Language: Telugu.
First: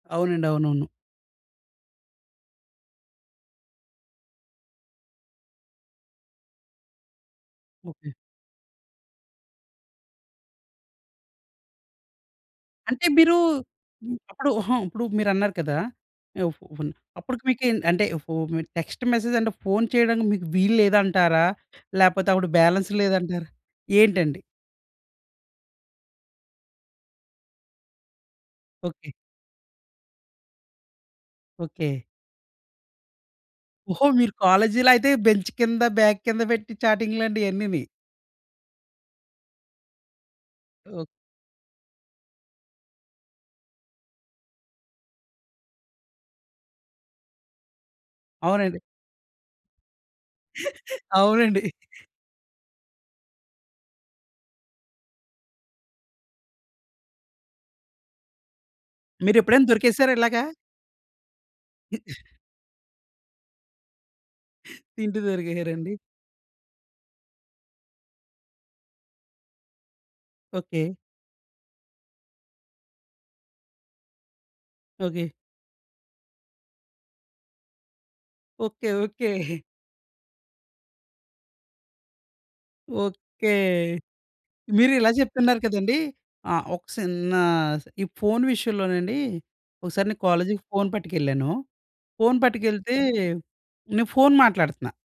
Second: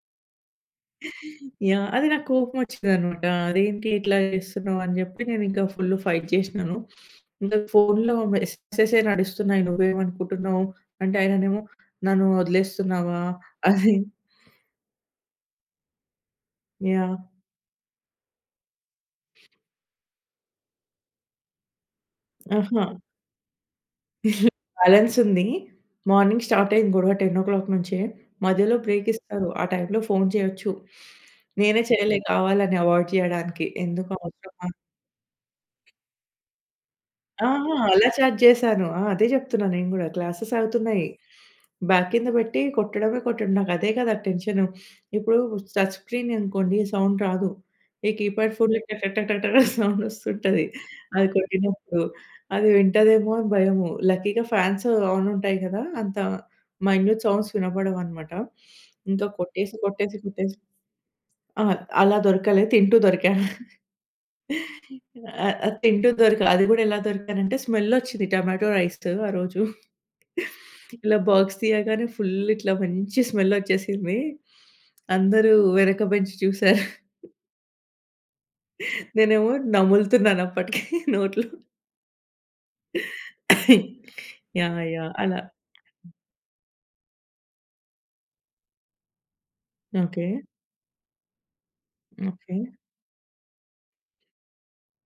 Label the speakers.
Speaker 1: అవునండి. అవునవును.
Speaker 2: యాహ్! అది నాకోపమోచ్చిందన్నమాట. అదేంటి ఇట్లా చేస్తున్నావు అని జెప్పి నేనింకా ఫుల్ ఫైట్ జేసినాను. ఇంగా
Speaker 1: ఓకే.
Speaker 2: ఫోన్‌లో మెసేజెసే నడుస్తున్నాయి. నువ్వేమనుకుంటున్నావు? అంటే ఆయనేమో నన్ను
Speaker 1: అంటే
Speaker 2: వదిలేస్తున్నావా
Speaker 1: మీరు
Speaker 2: అని?
Speaker 1: అప్పుడు హుహు ఇప్పుడు మీరన్నారు కదా!
Speaker 2: యాహ్!
Speaker 1: అప్పటికి మీకు అంటే ఓహ్! మీరు టెక్స్ట్ మెసేజ్ అంటే ఫోన్ చేయడానికి మీకు వీల్లేదంటారా? లేకపోతే అప్పుడు బ్యాలన్స్
Speaker 2: అహా!
Speaker 1: లేదంటారా? ఏంటండి?
Speaker 2: బాలన్సుంది. మార్నింగ్ స్టార్టయింది గొడవ 10:00 నుంచే మధ్యలో బ్రేక్
Speaker 1: ఓకే.
Speaker 2: ఇస్తారు. ఆ టైంలో ఫోన్ చేయొచ్చు. నేనే
Speaker 1: ఓకే.
Speaker 2: చేయలే కావాలని అవాయిడ్ చేయడానికి.
Speaker 1: ఓహో!
Speaker 2: ఎందుకు
Speaker 1: మీరు
Speaker 2: అవసరమా?
Speaker 1: కాలేజీలో అయితే బెంచ్ కింద బాగ్ కింద పెట్టి చాటింగ్ లండి
Speaker 2: ఆహా!
Speaker 1: ఇయన్నీని.
Speaker 2: అలా ఛాట్ జేశాను. ఆ! అదే జెప్తున్నా నేను గూడా క్లాసెసవుతున్నాయి.
Speaker 1: ఓక్
Speaker 2: బ్యాగ్ కింద బెట్టి కొట్టడమే కొట్టడం నాకదే కదా! టెన్షను. ఇప్పుడు టచ్ స్క్రీన్ అనుకోండి సౌండ్ రాదు. ఈ కీప్యాడ్ ఫోన్‌లో
Speaker 1: అవునండి.
Speaker 2: టటటట సౌండొస్తుంటది అది
Speaker 1: అవునండి.
Speaker 2: కొట్టినప్పుడు. అది వింటదేమో అని భయము. లక్కీగా ఫ్యాన్స్ ఆన్ ఉంటాయి గదా! అంత మై‌న్యూట్ సౌండ్స్ వినపడవున్నమాట. ఇంకా
Speaker 1: మీరేప్పుడైనా
Speaker 2: కొట్టేసి
Speaker 1: దొరికేసారా
Speaker 2: కొట్టేసి
Speaker 1: ఇలాగా?
Speaker 2: కొట్టేసి ఆ! అలా దొరకలే తింటూ దొరికా.
Speaker 1: తింటూ
Speaker 2: ఆ! ఆ!
Speaker 1: దొరికేసారండి?
Speaker 2: తింటూ దొరక. అది గూడా ఎలా దొరికానంటే స్మెల్ ఒచ్చింది టొమాటో రైస్‌తో ఆ రోజు.
Speaker 1: ఓకే.
Speaker 2: ఇలా బాక్స్ తీయగానే ఫుల్ ఇట్లా మంచి స్మెల్ ఒచ్చేసింది
Speaker 1: ఓకే.
Speaker 2: అందరూ వెనక బెంచి చూసారు.
Speaker 1: ఓకే. ఓకే.
Speaker 2: నేనేమో నములుతున్నానప్పటికి నోట్లో
Speaker 1: ఓకే.
Speaker 2: యాహ్!
Speaker 1: మీరిలా
Speaker 2: యాహ్! అలా
Speaker 1: చెప్తున్నారు కదండీ! ఆ! ఒక సిన్న ఈ ఫోన్ విషయంలోనండి ఒకసారి నేను
Speaker 2: ఓకే.
Speaker 1: కాలేజీకి ఫోన్ పట్టుకెళ్ళాను. Phone
Speaker 2: okay.
Speaker 1: పట్టుకెళ్తే నే ఫోన్ మాట్లాడుతున్నా.